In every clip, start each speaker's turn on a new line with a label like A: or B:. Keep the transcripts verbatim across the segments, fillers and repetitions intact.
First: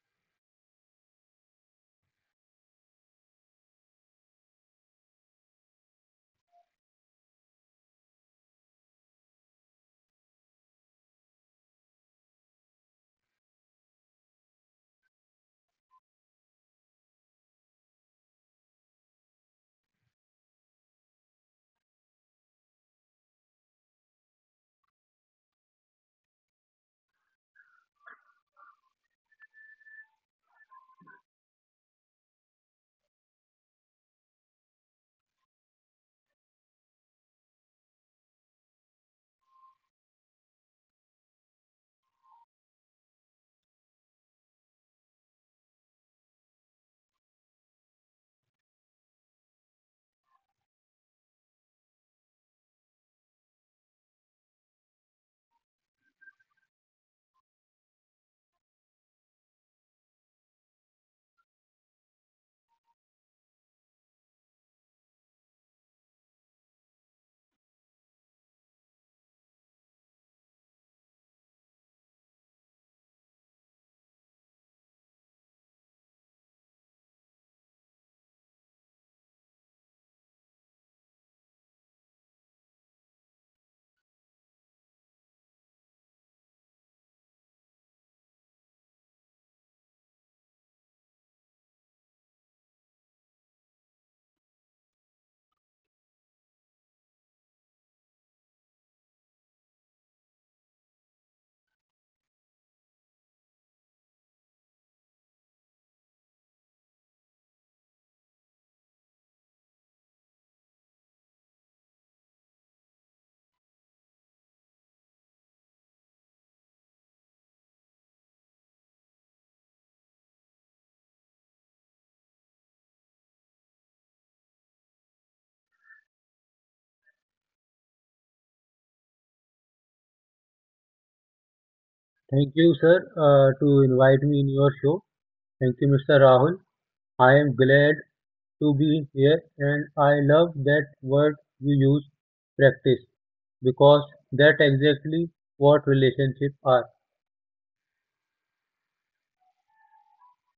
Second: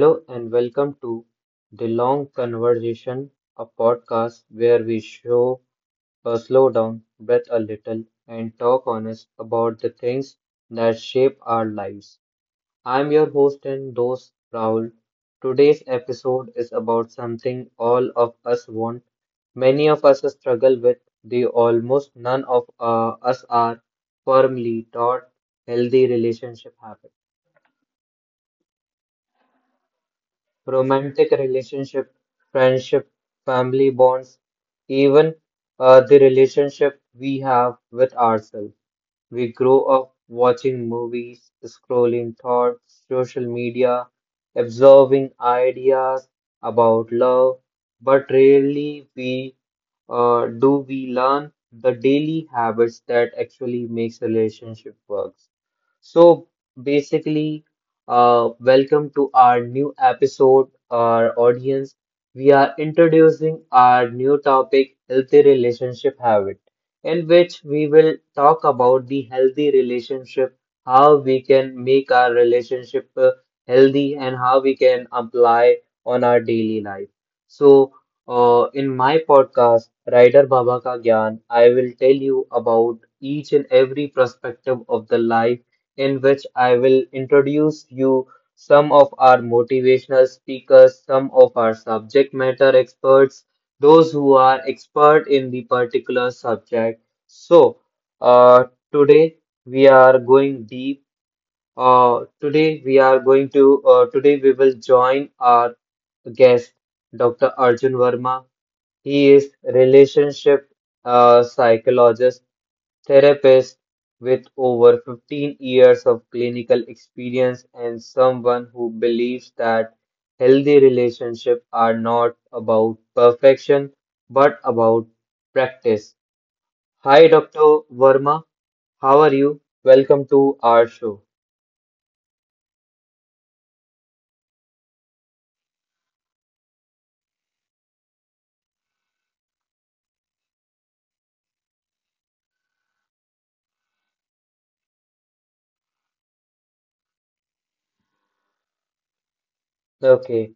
A: Hello and welcome to The Long Conversation, a podcast where we show uh, slow down, breath a little, and talk honest about the things that shape our lives. I'm your host and host Rahul. Today's episode is about something all of us want. Many of us struggle with the almost none of uh, us are firmly taught healthy relationship habits. Romantic relationship, friendship, family bonds, even uh, the relationship we have with ourselves. We grow up watching movies, scrolling thoughts, social media, absorbing ideas about love, but rarely we uh, do we learn the daily habits that actually makes relationship works. So basically, uh, welcome to our new episode, our audience. We are introducing our new topic, healthy relationship habit, in which we will talk about the healthy relationship, how we can make our relationship uh, healthy, and how we can apply on our daily life. So, uh, in my podcast, Rider Baba Ka Gyan, I will tell you about each and every perspective of the life in which I will introduce you some of our motivational speakers, some of our subject matter experts, those who are expert in the particular subject. So, uh, today we are going deep. Uh, today we are going to, uh, Today we will join our guest, doctor Arjun Verma. He is relationship uh, psychologist, therapist with over fifteen years of clinical experience and someone who believes that healthy relationships are not about perfection but about practice. Hi, doctor Verma. How are you? Welcome to our show.
B: Thank you, sir, uh, to invite me in your show. Thank you, mister Rahul. I am glad to be here, and I love that word you use, practice, because that's exactly what relationships are.
A: Okay.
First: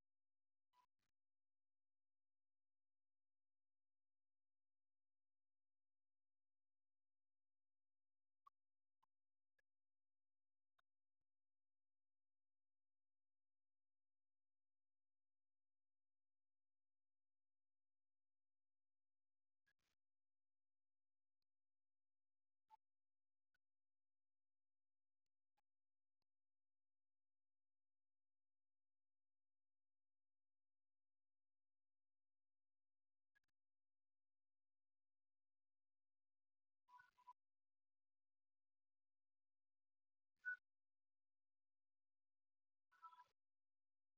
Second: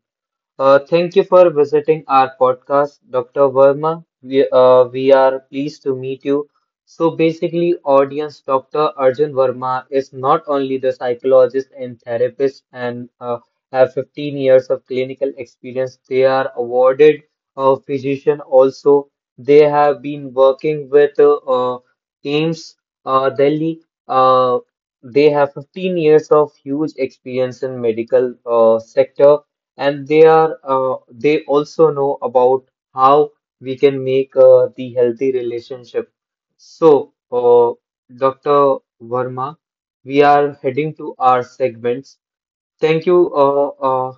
A: Uh, thank you for visiting our podcast, doctor Verma. We, uh, we are pleased to meet you. So, basically, audience doctor Arjun Verma is not only the psychologist and therapist and uh, have fifteen years of clinical experience, they are awarded a physician also. They have been working with uh, uh, AIMS uh, Delhi. Uh, they have fifteen years of huge experience in medical uh, sector and they are uh, they also know about how we can make uh, the healthy relationship. So, uh, doctor Verma, we are heading to our segments. Thank you uh, uh,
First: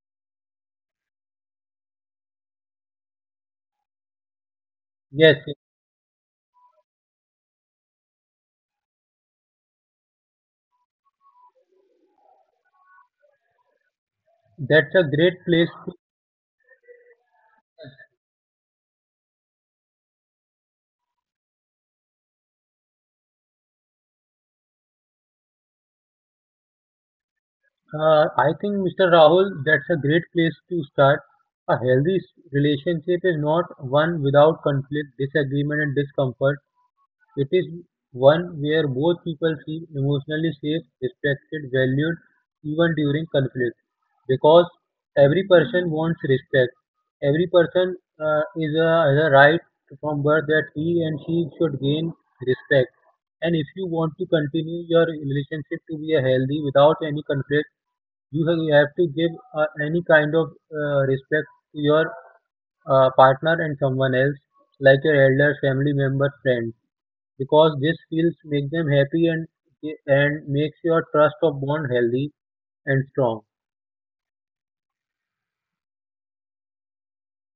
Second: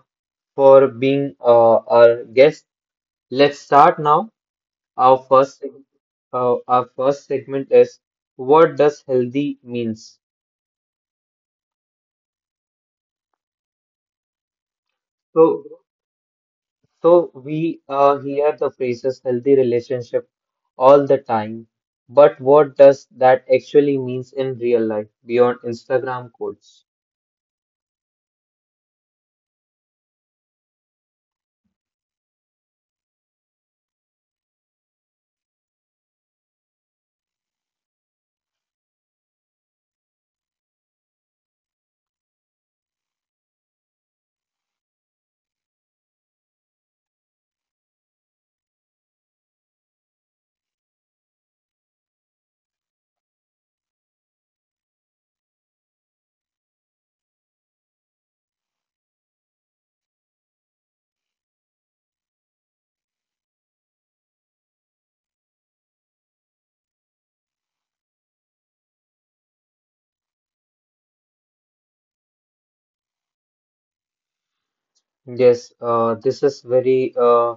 A: for being uh, our guest. Let's start now. Our
B: Yes,
A: first seg- uh, our first segment is, what does healthy means?
B: that's a great
A: So
B: place.
A: So we uh, hear the phrases healthy relationship all the time, but what does that actually means in real life beyond Instagram quotes?
B: Uh, I think, mister Rahul, that's a great place to start. A healthy s- relationship is not one without conflict, disagreement, and discomfort. It is one where both people feel emotionally safe, respected, valued even during conflict, because every person wants respect. Every person uh, is a, has a right from birth that he and she should gain respect. And if you want to continue your relationship to be a healthy without any conflict, you have, you have to give uh, any kind of uh, respect to your uh, partner and someone else, like your elders, family members, friends, because these feels make them happy and and makes your trust of bond healthy and strong.
A: Yes, uh, this is very uh,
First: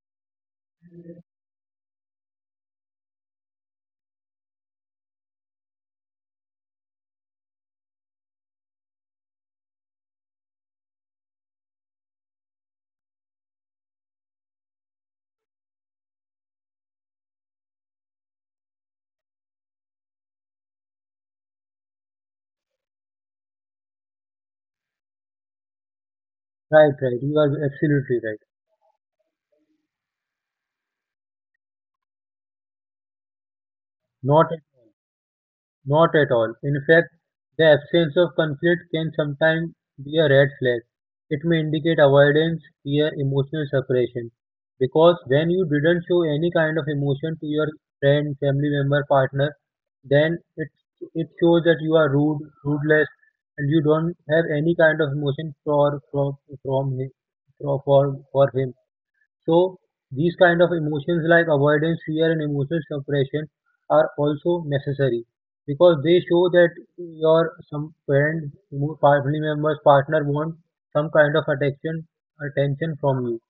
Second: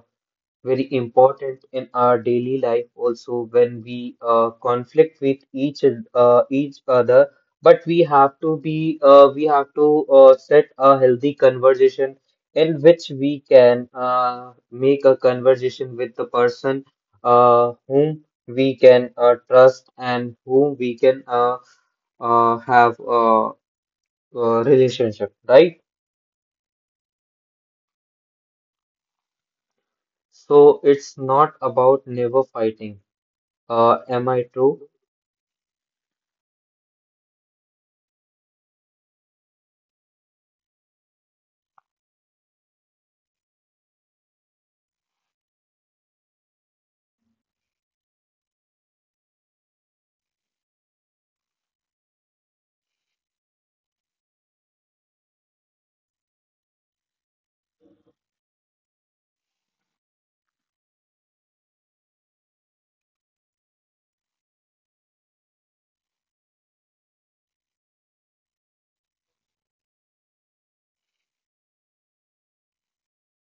A: very important in our daily life also when we uh, conflict with each uh, each other, but we have to be uh, we have to uh, set a healthy conversation in which we can uh, make a conversation with the person uh, whom we can uh, trust and whom we can uh, uh, have a, a relationship, right?
B: Right, right. You are absolutely right.
A: So it's not about never fighting, uh, am I
B: Not
A: true?
B: Not at all. In fact, the absence of conflict can sometimes be a red flag. It may indicate avoidance, fear, emotional separation. Because when you didn't show any kind of emotion to your friend, family member, partner, then it it shows that you are rude, rudeless, and you don't have any kind of emotion for from from him, for for for him. So these kind of emotions like avoidance, fear and emotional suppression are also necessary because they show that your some parent, mo- family members, partner want some kind of attention attention from you.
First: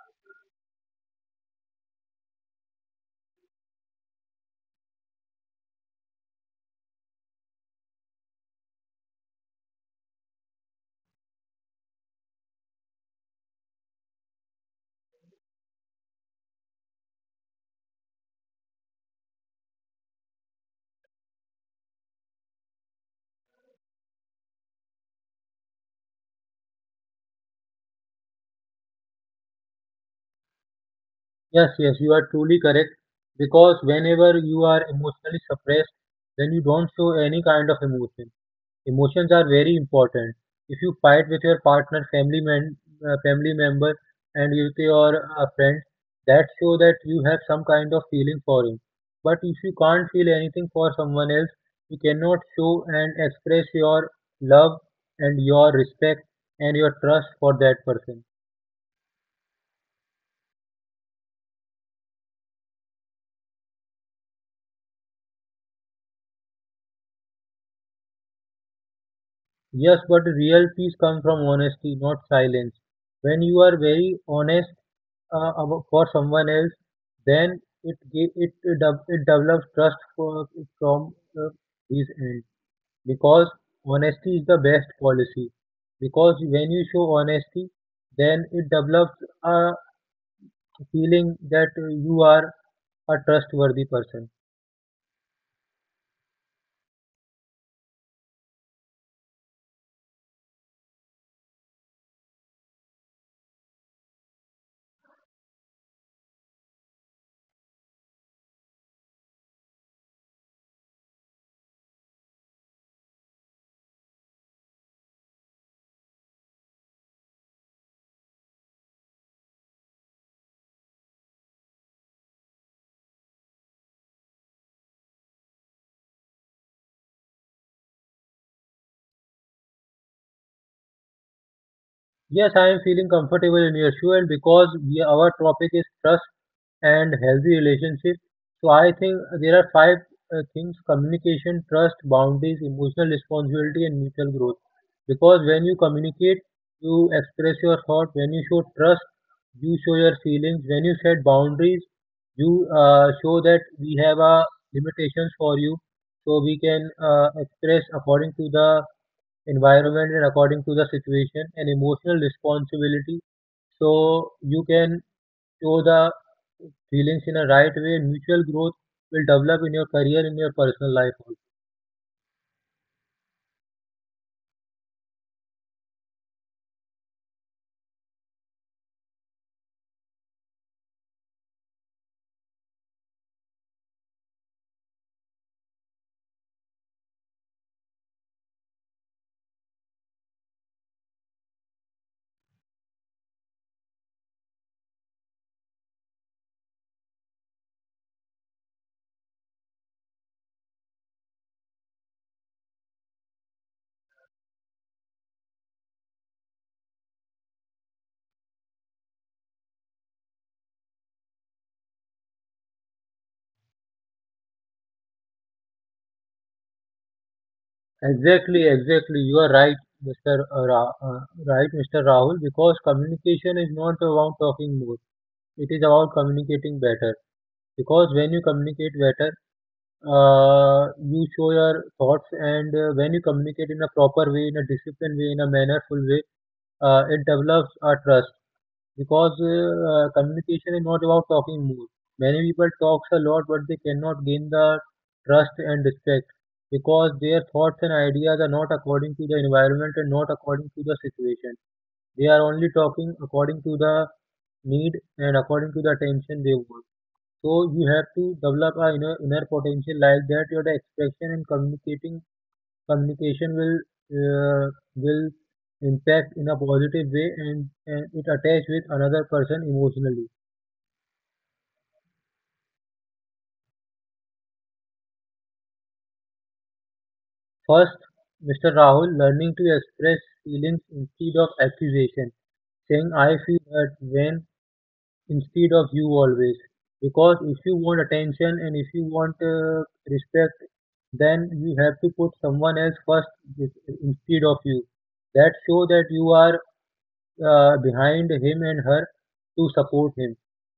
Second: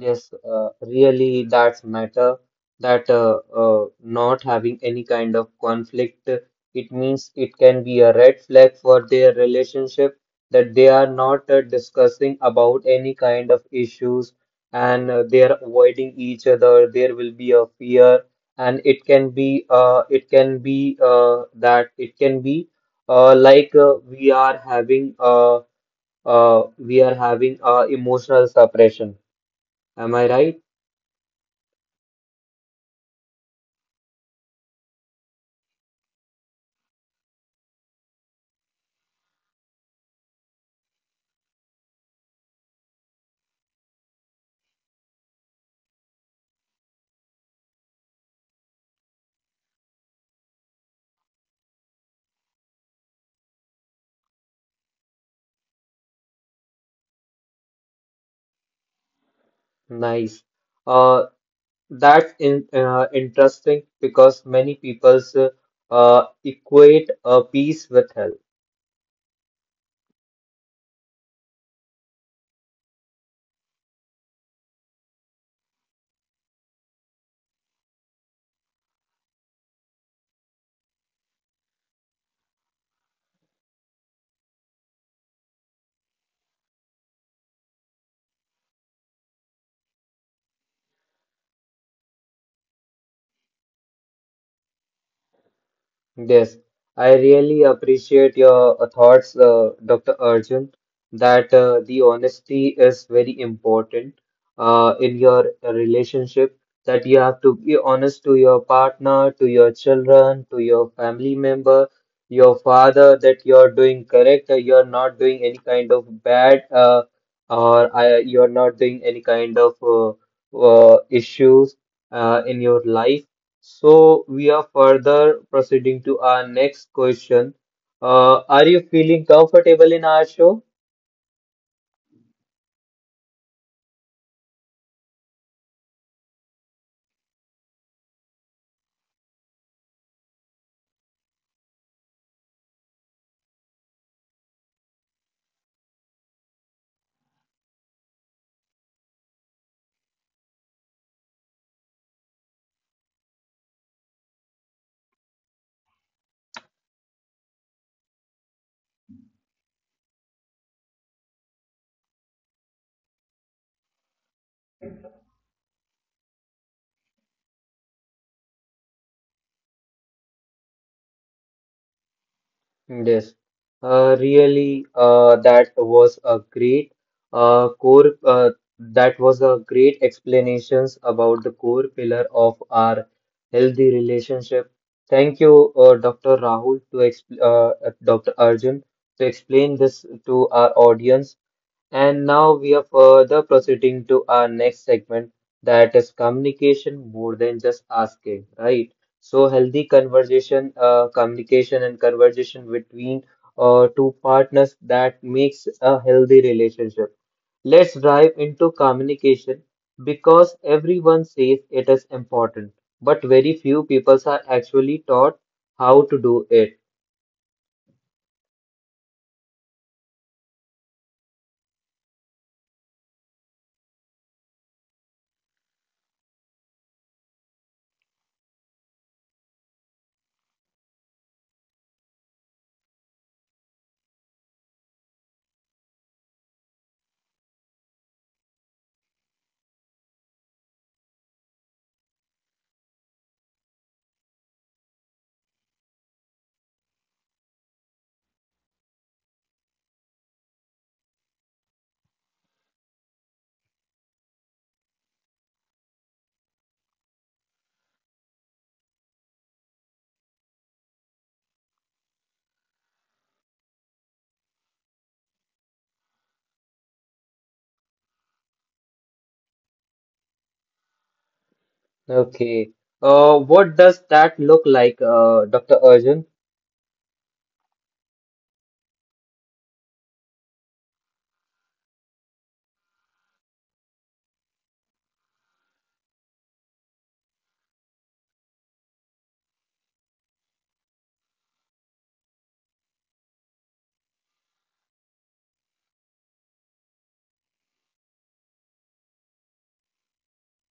A: Yes, uh, really that's matter that uh, uh, not having any kind of conflict, uh, it means it can be a red flag for their relationship, that they are not uh, discussing about any kind of issues and uh, they are avoiding each other. There will be a fear and it can be uh, it can be uh, that it can be uh, like uh, we are having uh, uh, we are having uh, emotional suppression. Am I right?
B: Yes, yes, you are truly correct, because whenever you are emotionally suppressed, then you don't show any kind of emotion. Emotions are very important. If you fight with your partner, family man, uh, family member, and with your uh, friends, that show that you have some kind of feeling for him. But if you can't feel anything for someone else, you cannot show and express your love and your respect and your trust for that person.
A: Nice. Uh, that's in, uh, interesting because many people's uh, uh, equate uh, peace with health.
B: Yes, but real peace comes from honesty, not silence. When you are very honest uh, abo- for someone else, then it ge- it de- it develops trust for, from uh, his end, because honesty is the best policy. Because when you show honesty, then it develops a feeling that uh, you are a trustworthy person.
A: Yes, I really appreciate your uh, thoughts, uh, doctor Arjun, that uh, the honesty is very important uh, in your relationship, that you have to be honest to your partner, to your children, to your family member, your father, that you're doing correct, that you're not doing any kind of bad, uh, or I, you're not doing any kind of uh, uh, issues uh, in your life. So we are further proceeding to our next question. Uh, are you feeling comfortable in our show?
B: Yes, I am feeling comfortable in your shoe, and because we, our topic is trust and healthy relationship. So I think there are five uh, things: communication, trust, boundaries, emotional responsibility, and mutual growth. Because when you communicate, you express your thought. When you show trust, you show your feelings. When you set boundaries, you uh, show that we have uh, limitations for you, so we can uh, express according to the environment and according to the situation, and emotional responsibility so you can show the feelings in a right way. Mutual growth will develop in your career, in your personal life also.
A: Yes. Uh, really, uh, that was a great uh, core. Uh, that was a great explanations about the core pillar of our healthy relationship. Thank you, uh, doctor Rahul, to exp uh, doctor Arjun, to explain this to our audience. And now we are further proceeding to our next segment, that is communication more than just asking, right? So healthy conversation, uh, communication and conversation between uh, two partners, that makes a healthy relationship. Let's dive into communication because everyone says it is important, but very few people are actually taught how to do it.
B: Exactly, exactly. You are right, mister Ra- uh, right, mister Rahul, because communication is not about talking more. It is about communicating better. Because when you communicate better, uh, you show your thoughts, and uh, when you communicate in a proper way, in a disciplined way, in a mannerful way, uh, it develops a trust. Because uh, communication is not about talking more. Many people talks a lot, but they cannot gain the trust and respect because their thoughts and ideas are not according to the environment and not according to the situation. They are only talking according to the need and according to the attention they want. So you have to develop a inner, inner potential like that. Your expression and communicating communication will uh, will impact in a positive way, and and it attach with another person emotionally.
A: Okay. Uh, what does that look like, uh, doctor Arjun?
B: First, mister Rahul, learning to express feelings instead of accusation, saying I feel hurt when, instead of you always. Because if you want attention and if you want uh, respect, then you have to put someone else first instead of you. That show that you are uh, behind him and her to support him.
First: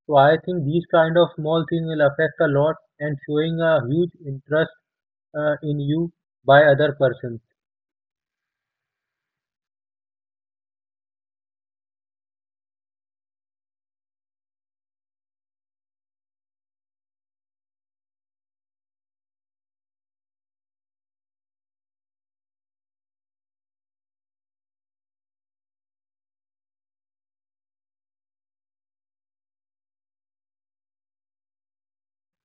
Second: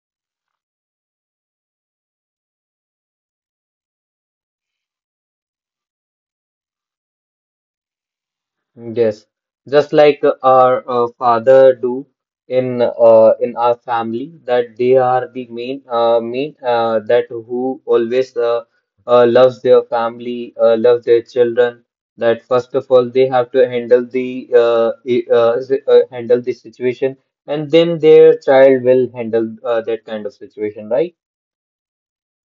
B: So I think these kind of small things will affect a lot and showing a huge interest uh, in you by other persons.
A: Yes, just like our uh, father do in uh, in our family, that they are the main uh, main uh, that who always uh, uh, loves their family, uh, loves their children. That first of all they have to handle the uh, i- uh, s- uh, handle the situation, and then their child will handle uh, that kind of situation, right?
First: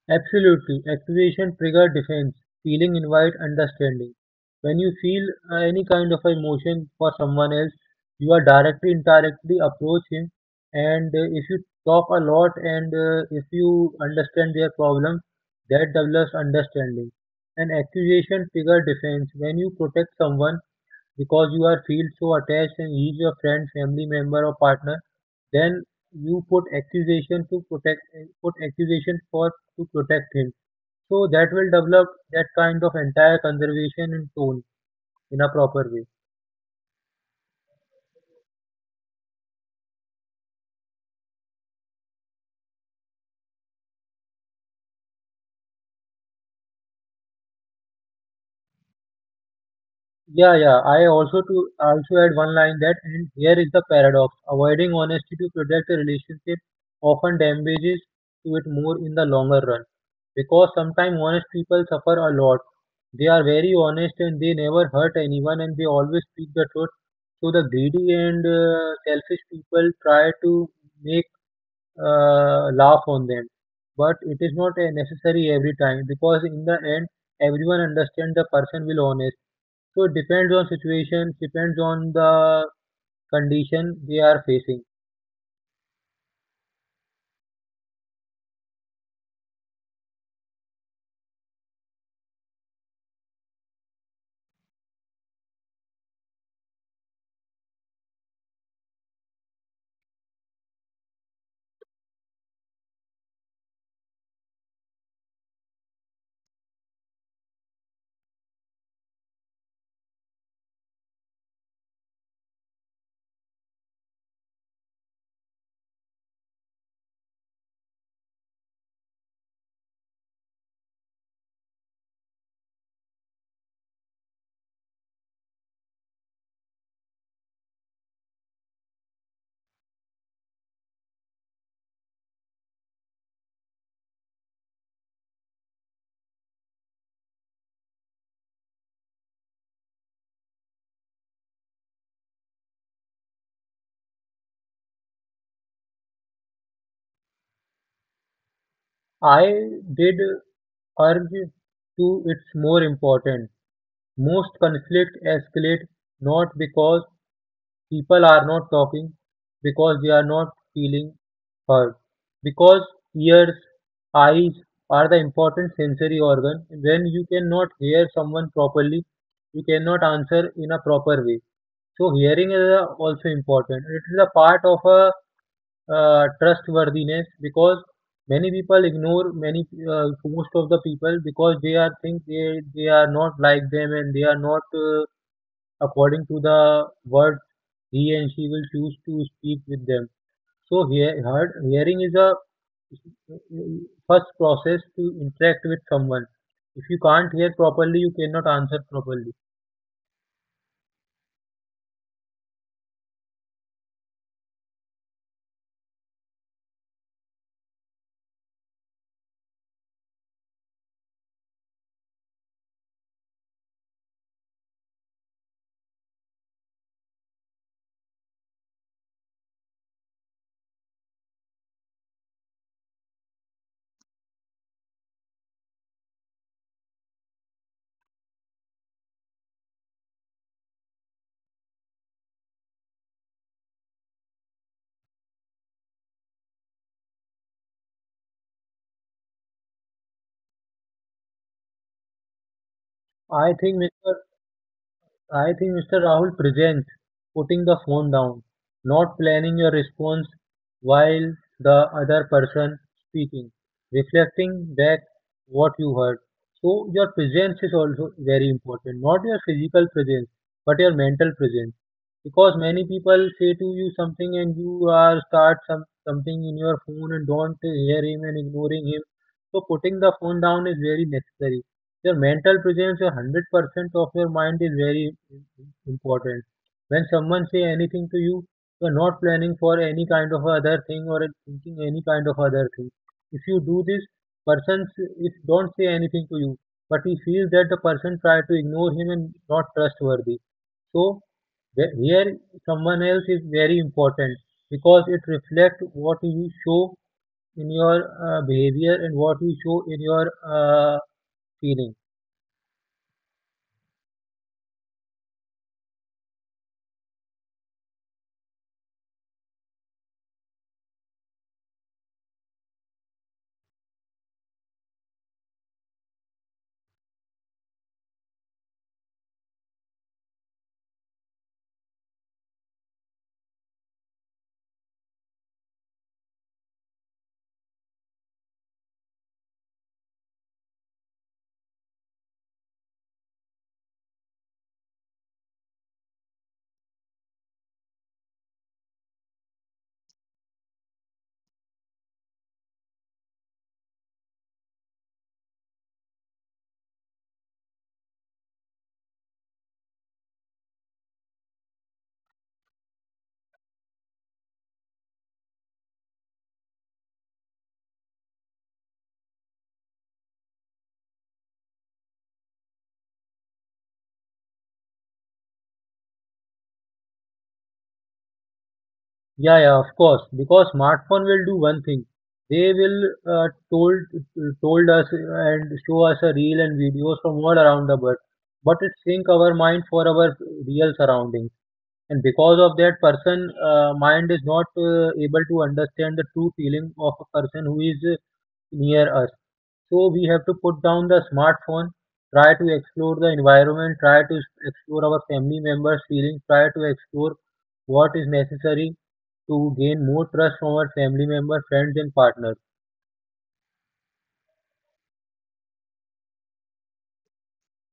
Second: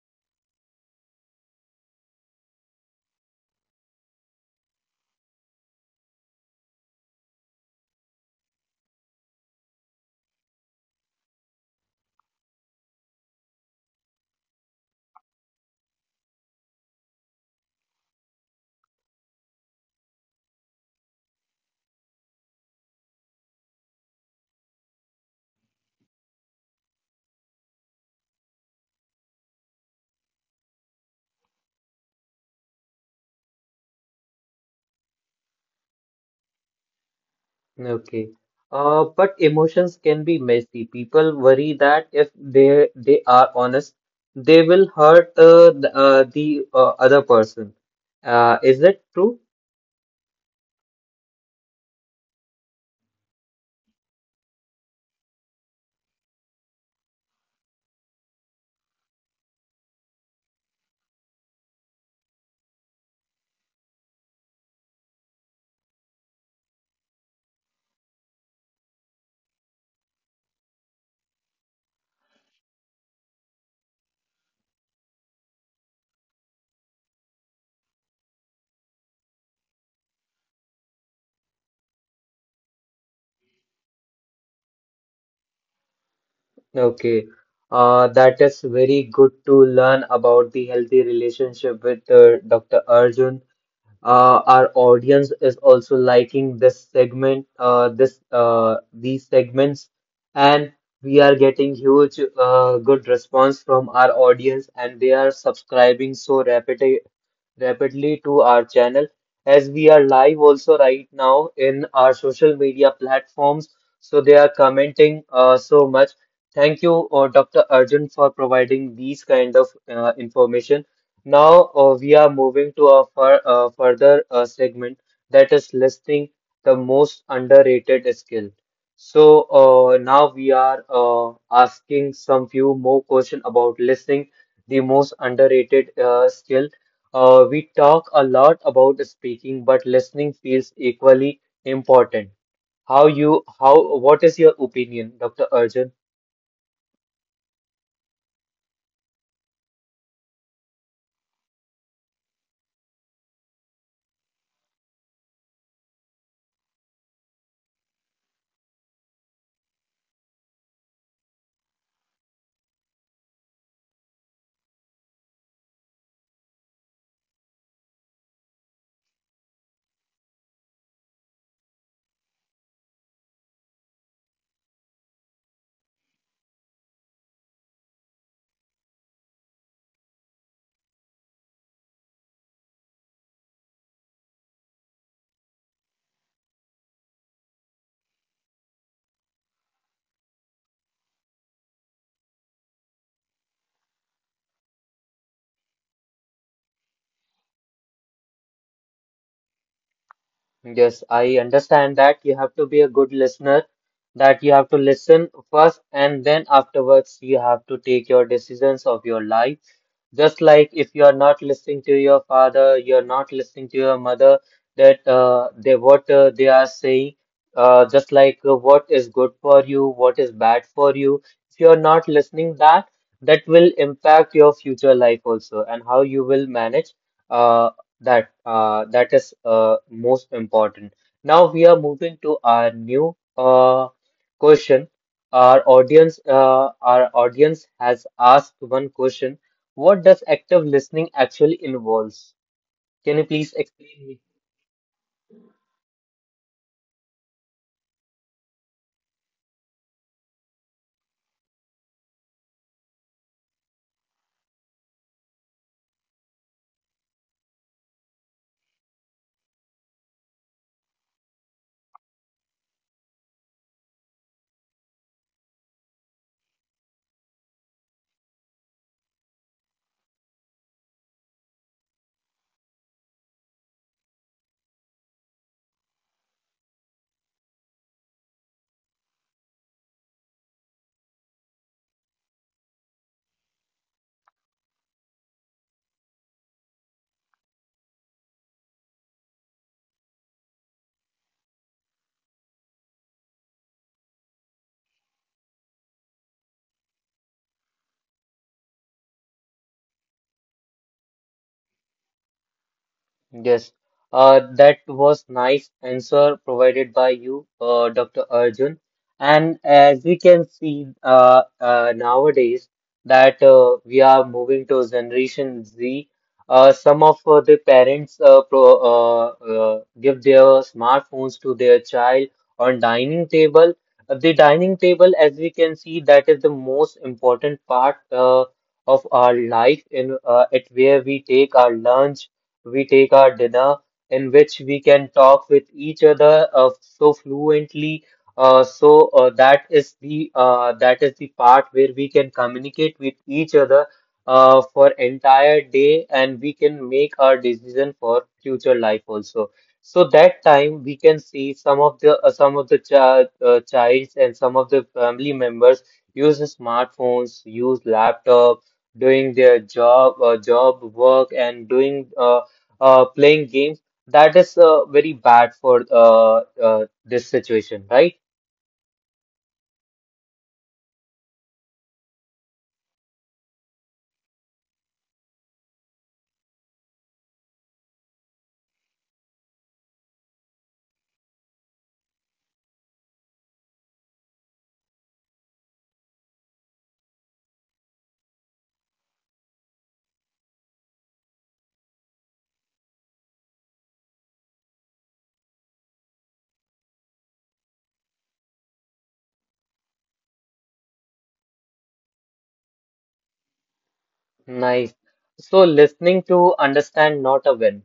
B: Absolutely, activation trigger defense, feeling invite understanding. When you feel uh, any kind of emotion for someone else, you are directly indirectly approach him, and uh, if you talk a lot and uh, if you understand their problem, that develops understanding. And accusation trigger defense when you protect someone because you are feel so attached, and he is your friend, family member or partner, then you put accusation to protect put accusation for to protect him, so that will develop that kind of entire conservation and tone in a proper way.
A: Okay. Uh, but emotions can be messy. People worry that if they they are honest, they will hurt uh, the, uh, the uh, other person. Uh, is that true?
B: Yeah, yeah. I also to also add one line that, and here is the paradox. Avoiding honesty to protect a relationship often damages to it more in the longer run. Because sometimes honest people suffer a lot. They are very honest and they never hurt anyone and they always speak the truth. So the greedy and uh, selfish people try to make uh, laugh on them. But it is not uh, necessary every time, because in the end, everyone understands the person will honest. So it depends on situation, depends on the condition they are facing.
A: Okay. Uh, that is very good to learn about the healthy relationship with uh, doctor Arjun. Uh, our audience is also liking this segment, uh, this uh, these segments, and we are getting huge uh, good response from our audience, and they are subscribing so rapid rapidly to our channel, as we are live also right now in our social media platforms. So they are commenting uh, so much. Thank you, uh, doctor Arjun, for providing these kind of uh, information. Now uh, we are moving to a fur uh, further uh, segment, that is listing the most underrated skill. So uh, now we are uh, asking some few more question about listing the most underrated uh, skill. Uh, we talk a lot about speaking, but listening feels equally important. How you, how, what is your opinion, doctor Arjun?
B: I did urge to it's more important. Most conflict escalate not because people are not talking, because they are not feeling heard, because ears, eyes are the important sensory organ. When you cannot hear someone properly, you cannot answer in a proper way. So hearing is uh, also important. It is a part of a uh, trustworthiness, because many people ignore many uh, most of the people because they are think they they are not like them and they are not uh, according to the words he and she will choose to speak with them. So hear, heard, hearing is a first process to interact with someone. If you can't hear properly, you cannot answer properly.
A: Yes, I understand that you have to be a good listener, that you have to listen first, and then afterwards you have to take your decisions of your life. Just like if you are not listening to your father, you're not listening to your mother, that uh, they what uh, they are saying, uh, just like uh, what is good for you, what is bad for you. If you're not listening that, that will impact your future life also, and how you will manage uh, that. Uh, that is uh, most important. Now we are moving to our new uh, question. Our audience, uh, our audience has asked one question, what does active listening actually involves? Can you please
B: I think
A: explain me?
B: Mr. I think mister Rahul presents putting the phone down, not planning your response while the other person speaking, reflecting back what you heard. So your presence is also very important, not your physical presence, but your mental presence. Because many people say to you something and you are start some something in your phone and don't hear him and ignoring him. So putting the phone down is very necessary, your mental presence, your one hundred percent of your mind is very important. When someone say anything to you, you are not planning for any kind of other thing or thinking any kind of other thing. If you do this, person s- if don't say anything to you, but he feels that the person try to ignore him and not trustworthy. So the- here someone else is very important, because it reflects what you show in your uh, behavior and what you show in your uh, feeling.
A: Yes, uh, that was nice answer provided by you, uh, doctor Arjun. And as we can see uh, uh, nowadays that uh, we are moving to Generation Z, uh, some of uh, the parents uh, pro, uh, uh, give their smartphones to their child on dining table. Uh, The dining table, as we can see, that is the most important part uh, of our life in uh, at where we take our lunch, we take our dinner, in which we can talk with each other uh, so fluently. Uh, so uh, that is the uh, that is the part where we can communicate with each other uh, for entire day, and we can make our decision for future life also. So that time we can see some of the uh, some of the child uh, childs and some of the family members use smartphones, use laptop, doing their job uh, job work and doing uh, uh, playing games, that is uh, very bad for uh, uh, this situation, right?
B: Yeah, yeah, of course. Because smartphone will do one thing. They will uh, told told us and show us a reel and videos from all around the world, but it sync our mind for our real surroundings. And because of that, person uh, mind is not uh, able to understand the true feeling of a person who is uh, near us. So we have to put down the smartphone, try to explore the environment, try to explore our family members' feelings, try to explore what is necessary to gain more trust from our family members, friends, and partners.
A: Nice. So listening to understand, not a win.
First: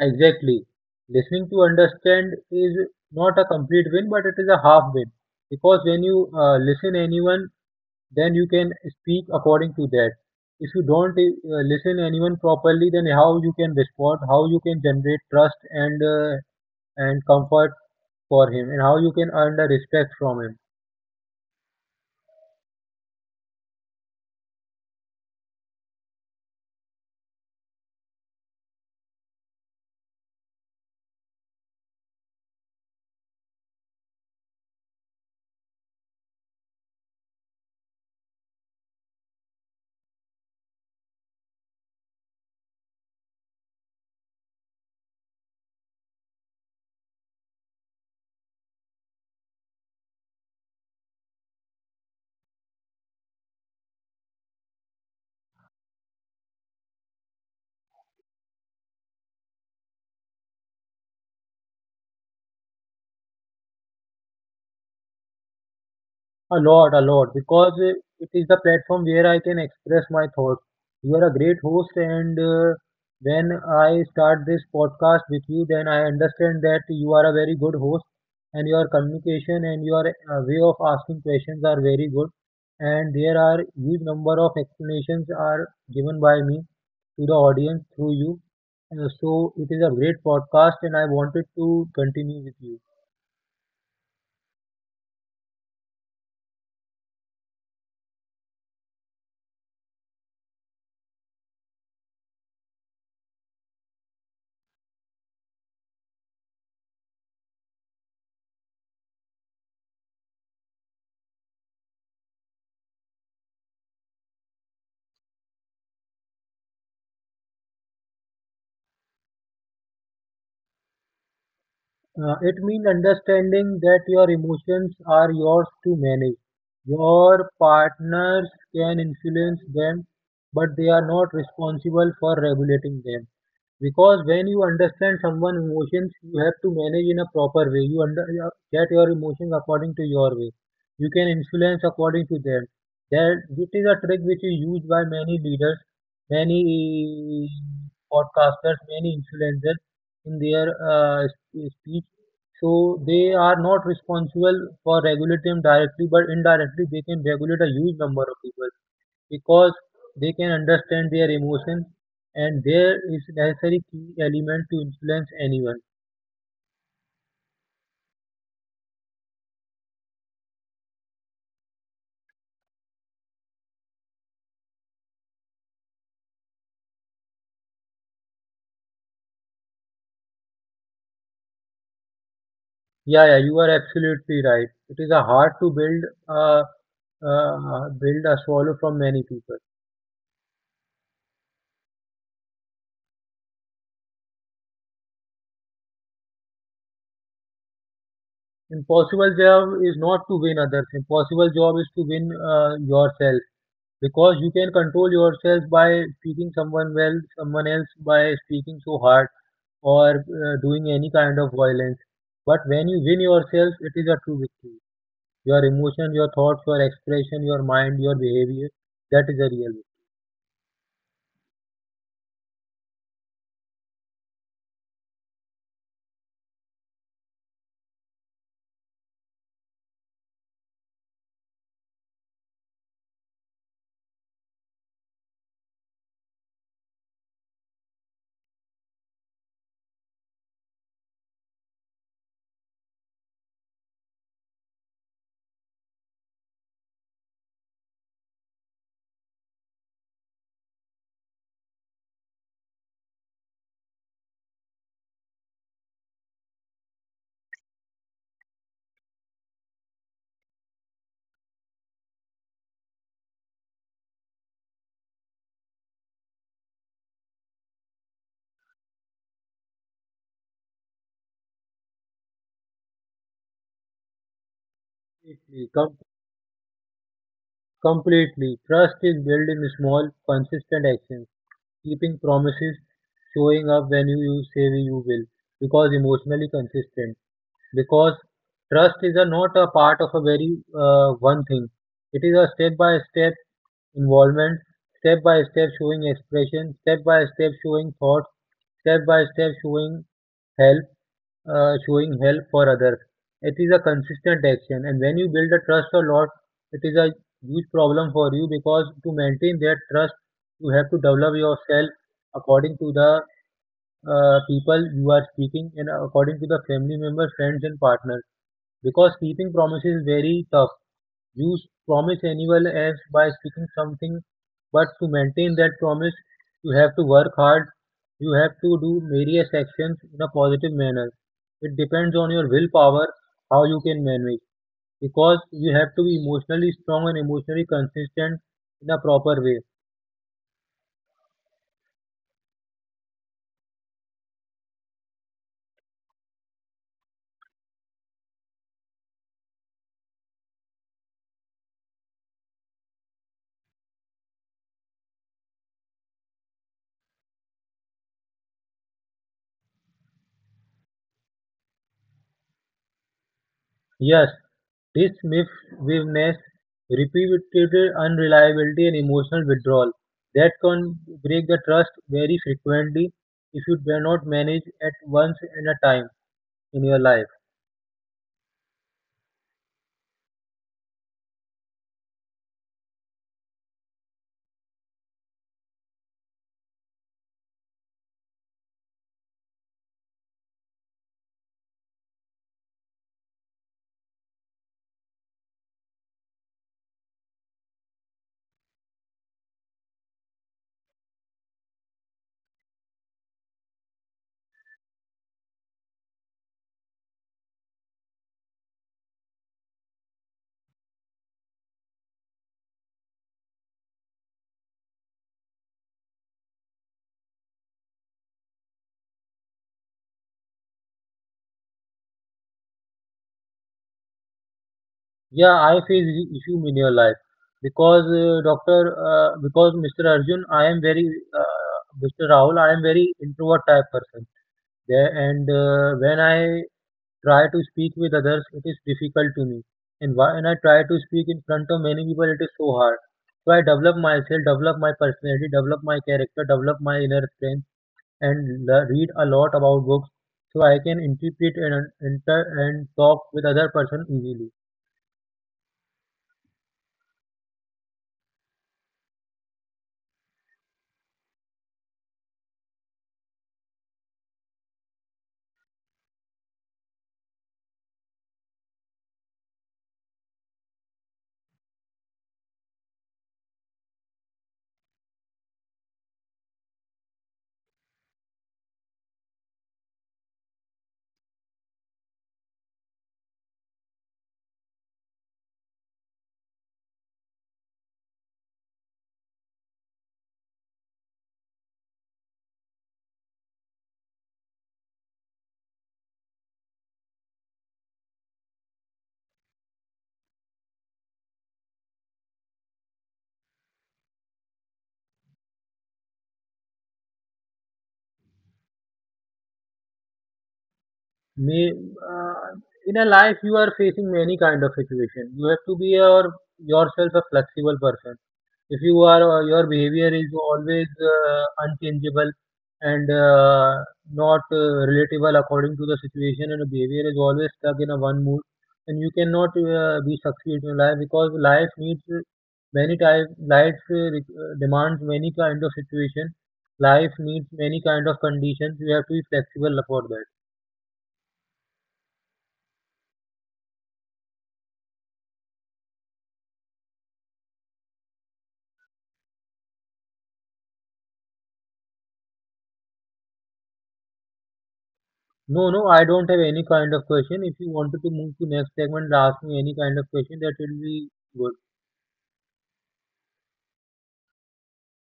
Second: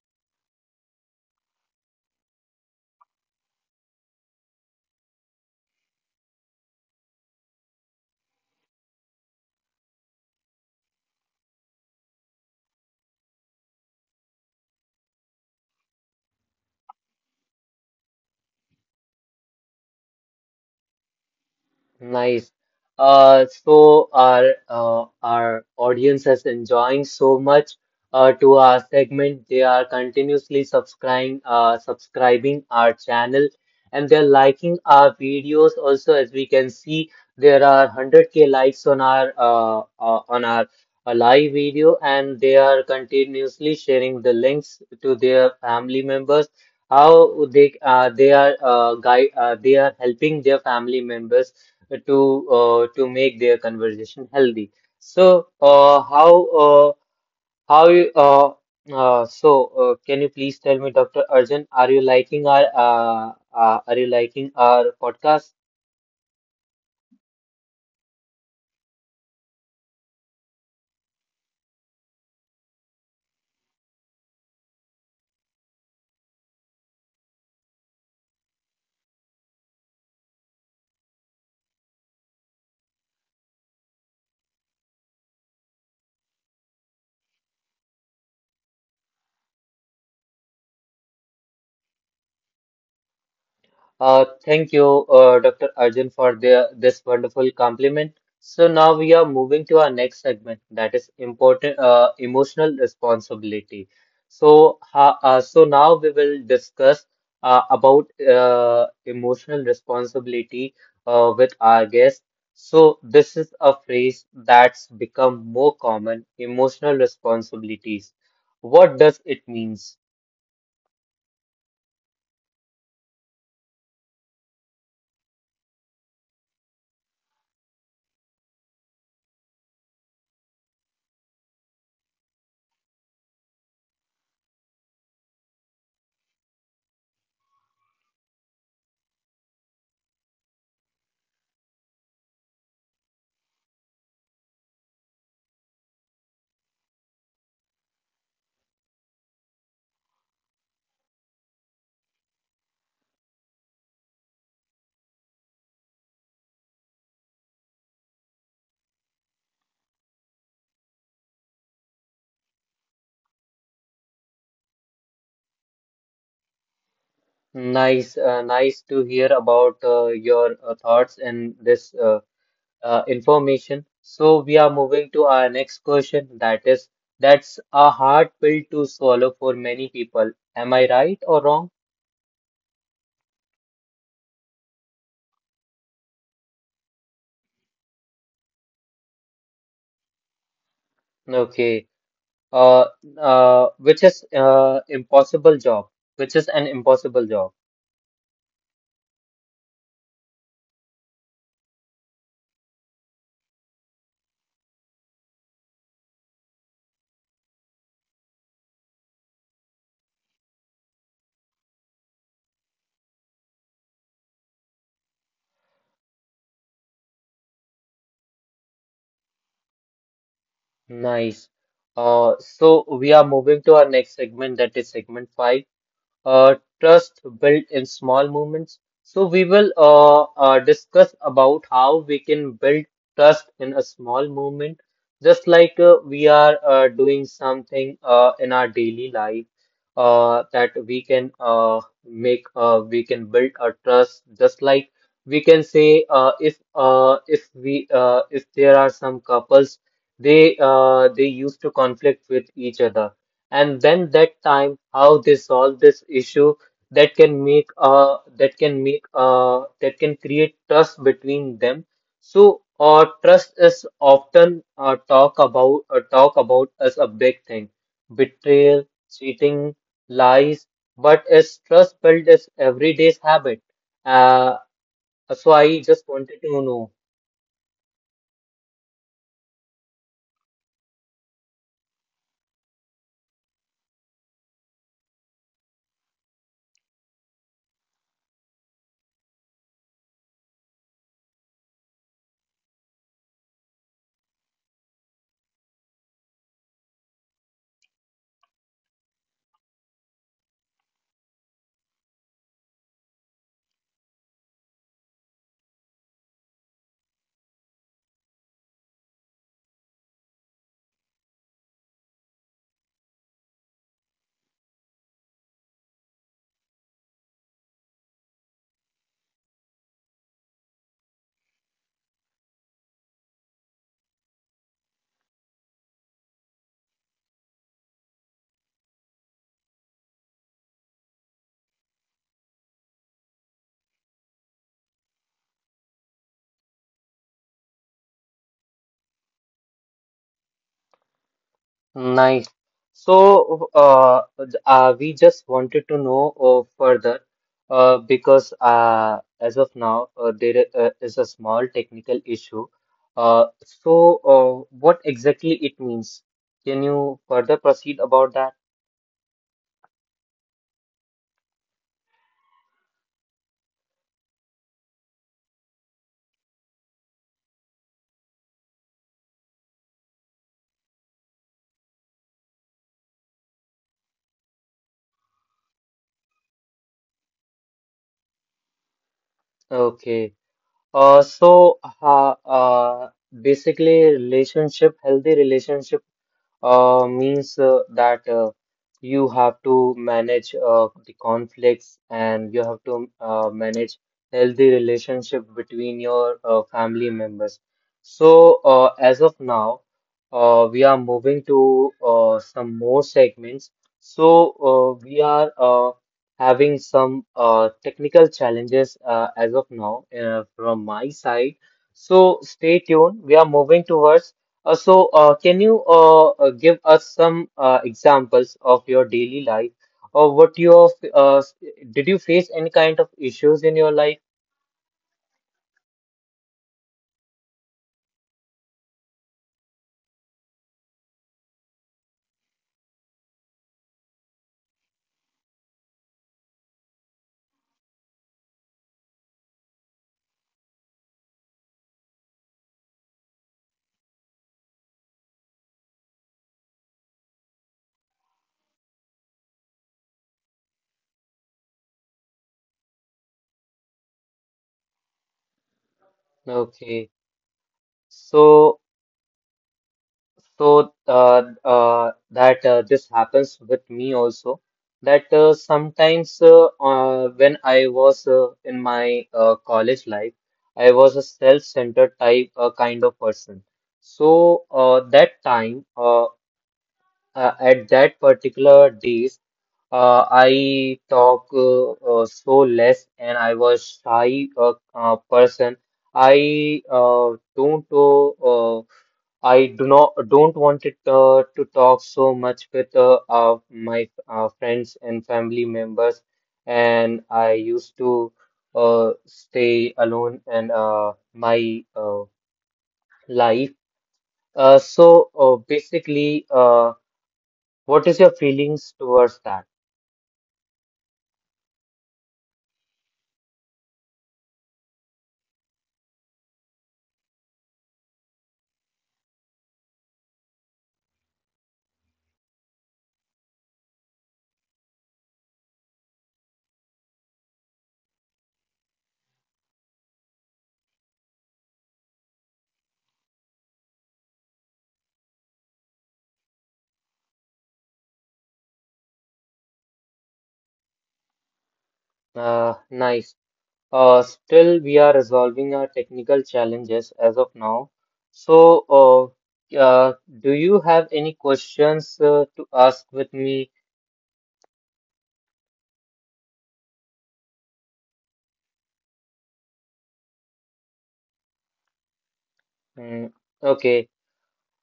B: Exactly. Listening to understand is not a complete win, but it is a half win. Because when you uh, listen anyone, then you can speak according to that. If you don't uh, listen anyone properly, then how you can respond, how you can generate trust and uh, and comfort for him, and how you can earn the respect from him?
A: Nice. Uh, so our uh, our audience is enjoying so much uh, to our segment. They are continuously subscribing uh, subscribing our channel and they're liking our videos also. As we can see, there are one hundred k likes on our uh, uh, on our uh, live video and they are continuously sharing the links to their family members. How they uh, they are uh, guy uh, they are helping their family members to uh, to make their conversation healthy. So uh, how uh, how you, uh, uh, so uh, can you please tell me, doctor Arjun, are you liking our uh, uh, are you liking our podcast?
B: A lot, a lot, because uh, it is the platform where I can express my thoughts. You are a great host, and uh, when I start this podcast with you, then I understand that you are a very good host, and your communication and your uh, way of asking questions are very good. And there are huge number of explanations are given by me to the audience through you. Uh, so it is a great podcast, and I wanted to continue with you.
A: Uh, thank you, uh, doctor Arjun, for the, this wonderful compliment. So now we are moving to our next segment, that is important uh, emotional responsibility. So ha, uh, so now we will discuss uh, about uh, emotional responsibility uh, with our guest. So this is a phrase that's become more common, emotional responsibilities. What does it means?
B: Uh, it means understanding that your emotions are yours to manage. Your partners can influence them, but they are not responsible for regulating them. Because when you understand someone's emotions, you have to manage in a proper way. You under your- get your emotions according to your way. You can influence according to them. That it is a trick which is used by many leaders, many podcasters, many influencers in their uh, sp- speech. So they are not responsible for regulating them directly, but indirectly they can regulate a huge number of people because they can understand their emotions and there is necessary key element to influence anyone.
A: Nice, uh, nice to hear about uh, your uh, thoughts and this uh, uh, information. So we are moving to our next question. That is, that's a hard pill to swallow for many people. Am I right or wrong?
B: Yeah, yeah, you are absolutely right. It is a hard to build a uh, build a swallow from many people.
A: Okay. Uh, uh, which is uh, impossible job, which is an impossible job.
B: Impossible job is not to win others. Impossible job is to win uh, yourself. Because you can control yourself by speaking someone well, someone else by speaking so hard or uh, doing any kind of violence. But when you win yourself, it is a true victory. Your emotion, your thoughts, your expression, your mind, your behavior, that is a real
A: Nice. Uh, so we are moving to our next segment. That is segment five. uh, Trust built in small moments. So we will uh, uh, discuss about how we can build trust in a small moment, just like uh, we are uh, doing something uh, in our daily life uh, that we can uh, make uh, we can build a trust, just like we can say uh, if uh, if we uh, if there are some couples they uh, they used to conflict with each other, and then that time how they solve this issue that can make uh that can make uh that can create trust between them. So uh trust is often uh, talk about uh, talk about as a big thing. Betrayal, cheating, lies, but is trust built as everyday's habit? uh so
B: victory.
A: I
B: Com-
A: just wanted to know.
B: completely. Trust is built in small, consistent actions, keeping promises, showing up when you, you say you will, because emotionally consistent. Because trust is a, not a part of a very uh, one thing. It is a step by step involvement, step by step showing expression, step by step showing thoughts, step by step showing help, uh, showing help for others. It is a consistent action, and when you build a trust a lot, it is a huge problem for you because to maintain that trust, you have to develop yourself according to the uh, people you are speaking and according to the family members, friends, and partners. Because keeping promises is very tough, Jews promise anyone else by speaking something, but to maintain that promise, you have to work hard, you have to do various actions in a positive manner. It depends on your willpower how you can manage, because you have to be emotionally strong and emotionally consistent in a proper way.
A: Nice. So, uh, uh, we just wanted to know uh, further, uh, because uh, as of now, uh, there uh, is a small technical issue. Uh, so, uh, what exactly it means? Can you further proceed about that?
B: Yes, this misgiveness, repeated unreliability and emotional withdrawal that can break the trust very frequently if you do not manage at once and a time in your life.
A: Okay. Uh, so, uh, uh, Basically, relationship, healthy relationship uh, means uh, that uh, you have to manage uh, the conflicts, and you have to uh, manage healthy relationship between your uh, family members. So uh, as of now, uh, we are moving to uh, some more segments. So uh, we are uh, having some uh, technical challenges uh, as of now uh, from my side. So stay tuned. We are moving towards uh, so, uh, can you uh, uh, give us some uh, examples of your daily life, or what you have, uh, s- did you face any kind of issues in your life?
B: Yeah, I face the issue in your life because uh, Doctor, uh, because mister Arjun, I am very uh, mister Rahul, I am very introvert type person. There and uh, when I try to speak with others, it is difficult to me. And why- when I try to speak in front of many people, it is so hard. So I develop myself, develop my personality, develop my character, develop my inner strength, and le- read a lot about books so I can interpret and un- enter and talk with other person easily.
A: Okay, so so uh, uh, that uh, this happens with me also. That uh, sometimes uh, uh, when I was uh, in my uh, college life, I was a self-centered type uh, kind of person. So uh, that time. Uh, uh, at that particular days, uh, I talk uh, uh, so less, and I was shy uh, uh, person. I uh, don't uh, uh, I do not don't want it uh, to talk so much with uh, uh, my uh, friends and family members, and I used to uh, stay alone and uh, my uh, life. Uh, so uh, basically. Uh, what is your feelings towards that?
B: May uh, in a life you are facing many kind of situation. You have to be your yourself a flexible person if you are uh, your behavior is always uh, unchangeable and uh, not uh, relatable according to the situation and the behavior is always stuck in a one mood and you cannot uh, be succeed in life because life needs uh, many type life uh, re- uh, demands many kind of situation, life needs many kind of conditions, you have to be flexible for that.
A: Uh, nice. Uh, still, we are resolving our technical challenges as of now. So, uh, uh, do you have any questions uh, to ask with me?
B: No, no, I don't have any kind of question. If you wanted to move to next segment, ask me any kind of question, that will be good.
A: Mm, okay.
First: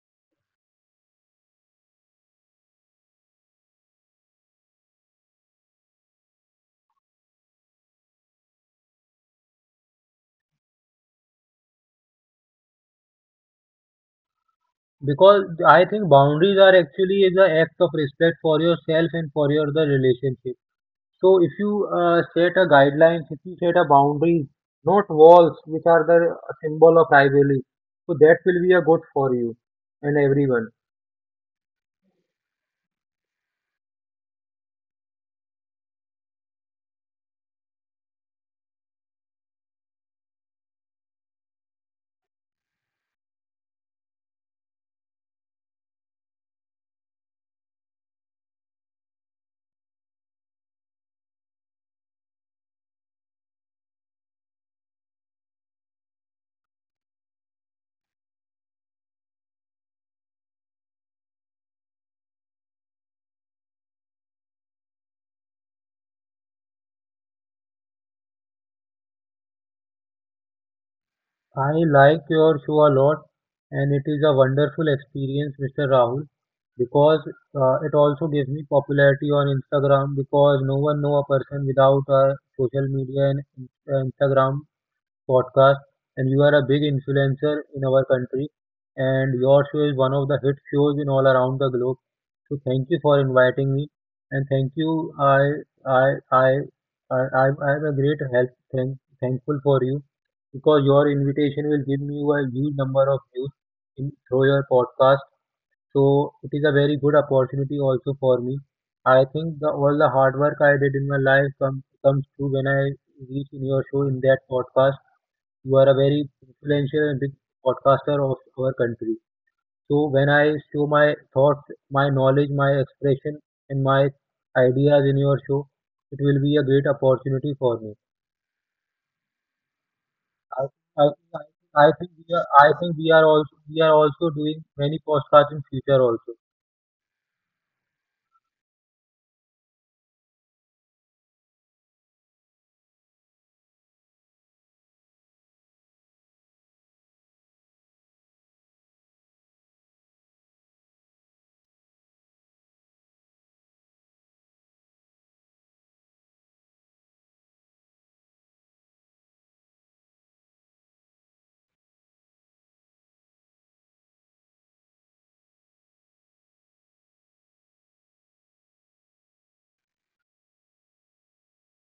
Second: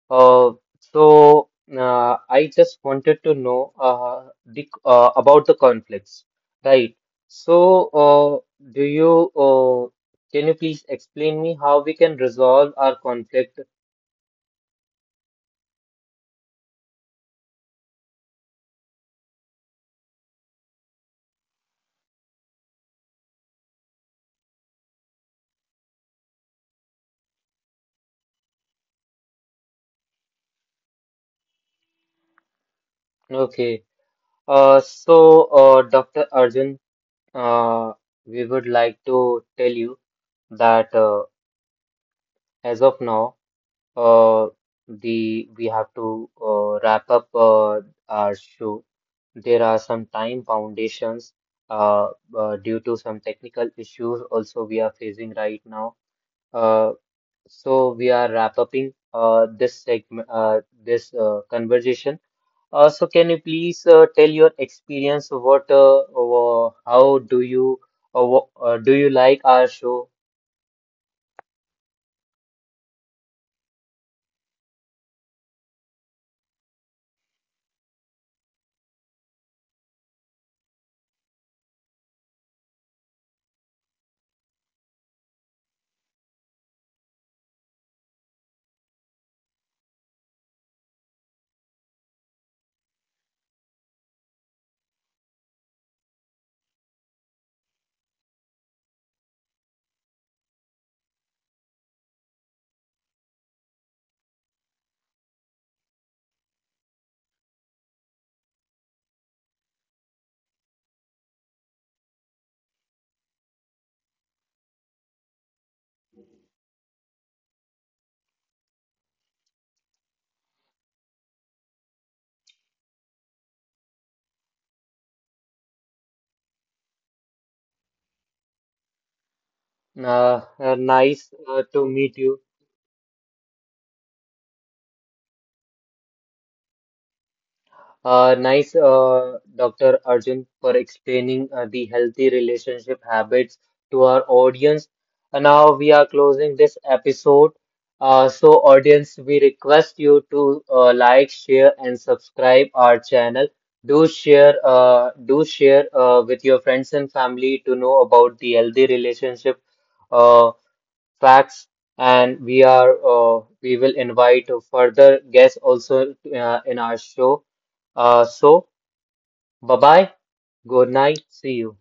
A: Uh, so, uh, I just wanted to know uh, the, uh, about the conflicts, right? So, uh, do you uh, can you please explain me how we can resolve our conflict?
B: Because I think boundaries are actually is an act of respect for yourself and for your the relationship. So if you uh, set a guidelines, if you set a boundaries, not walls, which are the symbol of rivalry, so that will be a good for you and everyone.
A: Okay. Uh, so, uh, doctor Arjun, uh, we would like to tell you that uh, as of now, uh, the we have to uh, wrap up uh, our show. There are some time foundations uh, uh, due to some technical issues also we are facing right now. Uh, so we are wrap upping uh, this segment, uh, this uh, conversation. Uh, so can you please uh, tell your experience? What, uh, uh, how do you, uh, wha- uh, do you like our show?
B: I like your show a lot, and it is a wonderful experience, mister Rahul, because uh, it also gives me popularity on Instagram because no one know a person without uh, social media and in- uh, Instagram podcast, and you are a big influencer in our country. And your show is one of the hit shows in all around the globe. So thank you for inviting me, and thank you. I I I I I I am a great help. Thank, Thankful for you because your invitation will give me a huge number of views in, through your podcast. So it is a very good opportunity also for me. I think the, all the hard work I did in my life come, comes true when I reach in your show in that podcast. You are a very influential and big podcaster of our country. So when I show my thoughts, my knowledge, my expression, and my ideas in your show, it will be a great opportunity for me.
A: Uh,
B: I,
A: uh,
B: I,
A: nice
B: I
A: uh, to
B: I think
A: meet
B: we
A: you.
B: are, I think we are also we are also doing many podcasts in future also.
A: Uh, nice, uh, doctor Arjun, for explaining uh, the healthy relationship habits to our audience. And now we are closing this episode. Uh, so, audience, we request you to uh, like, share, and subscribe our channel. Do share, uh, do share uh, with your friends and family to know about the healthy relationship. Uh, Facts, and we are uh, we will invite further guests also uh, in our show. Uh, so bye bye, good night, see you.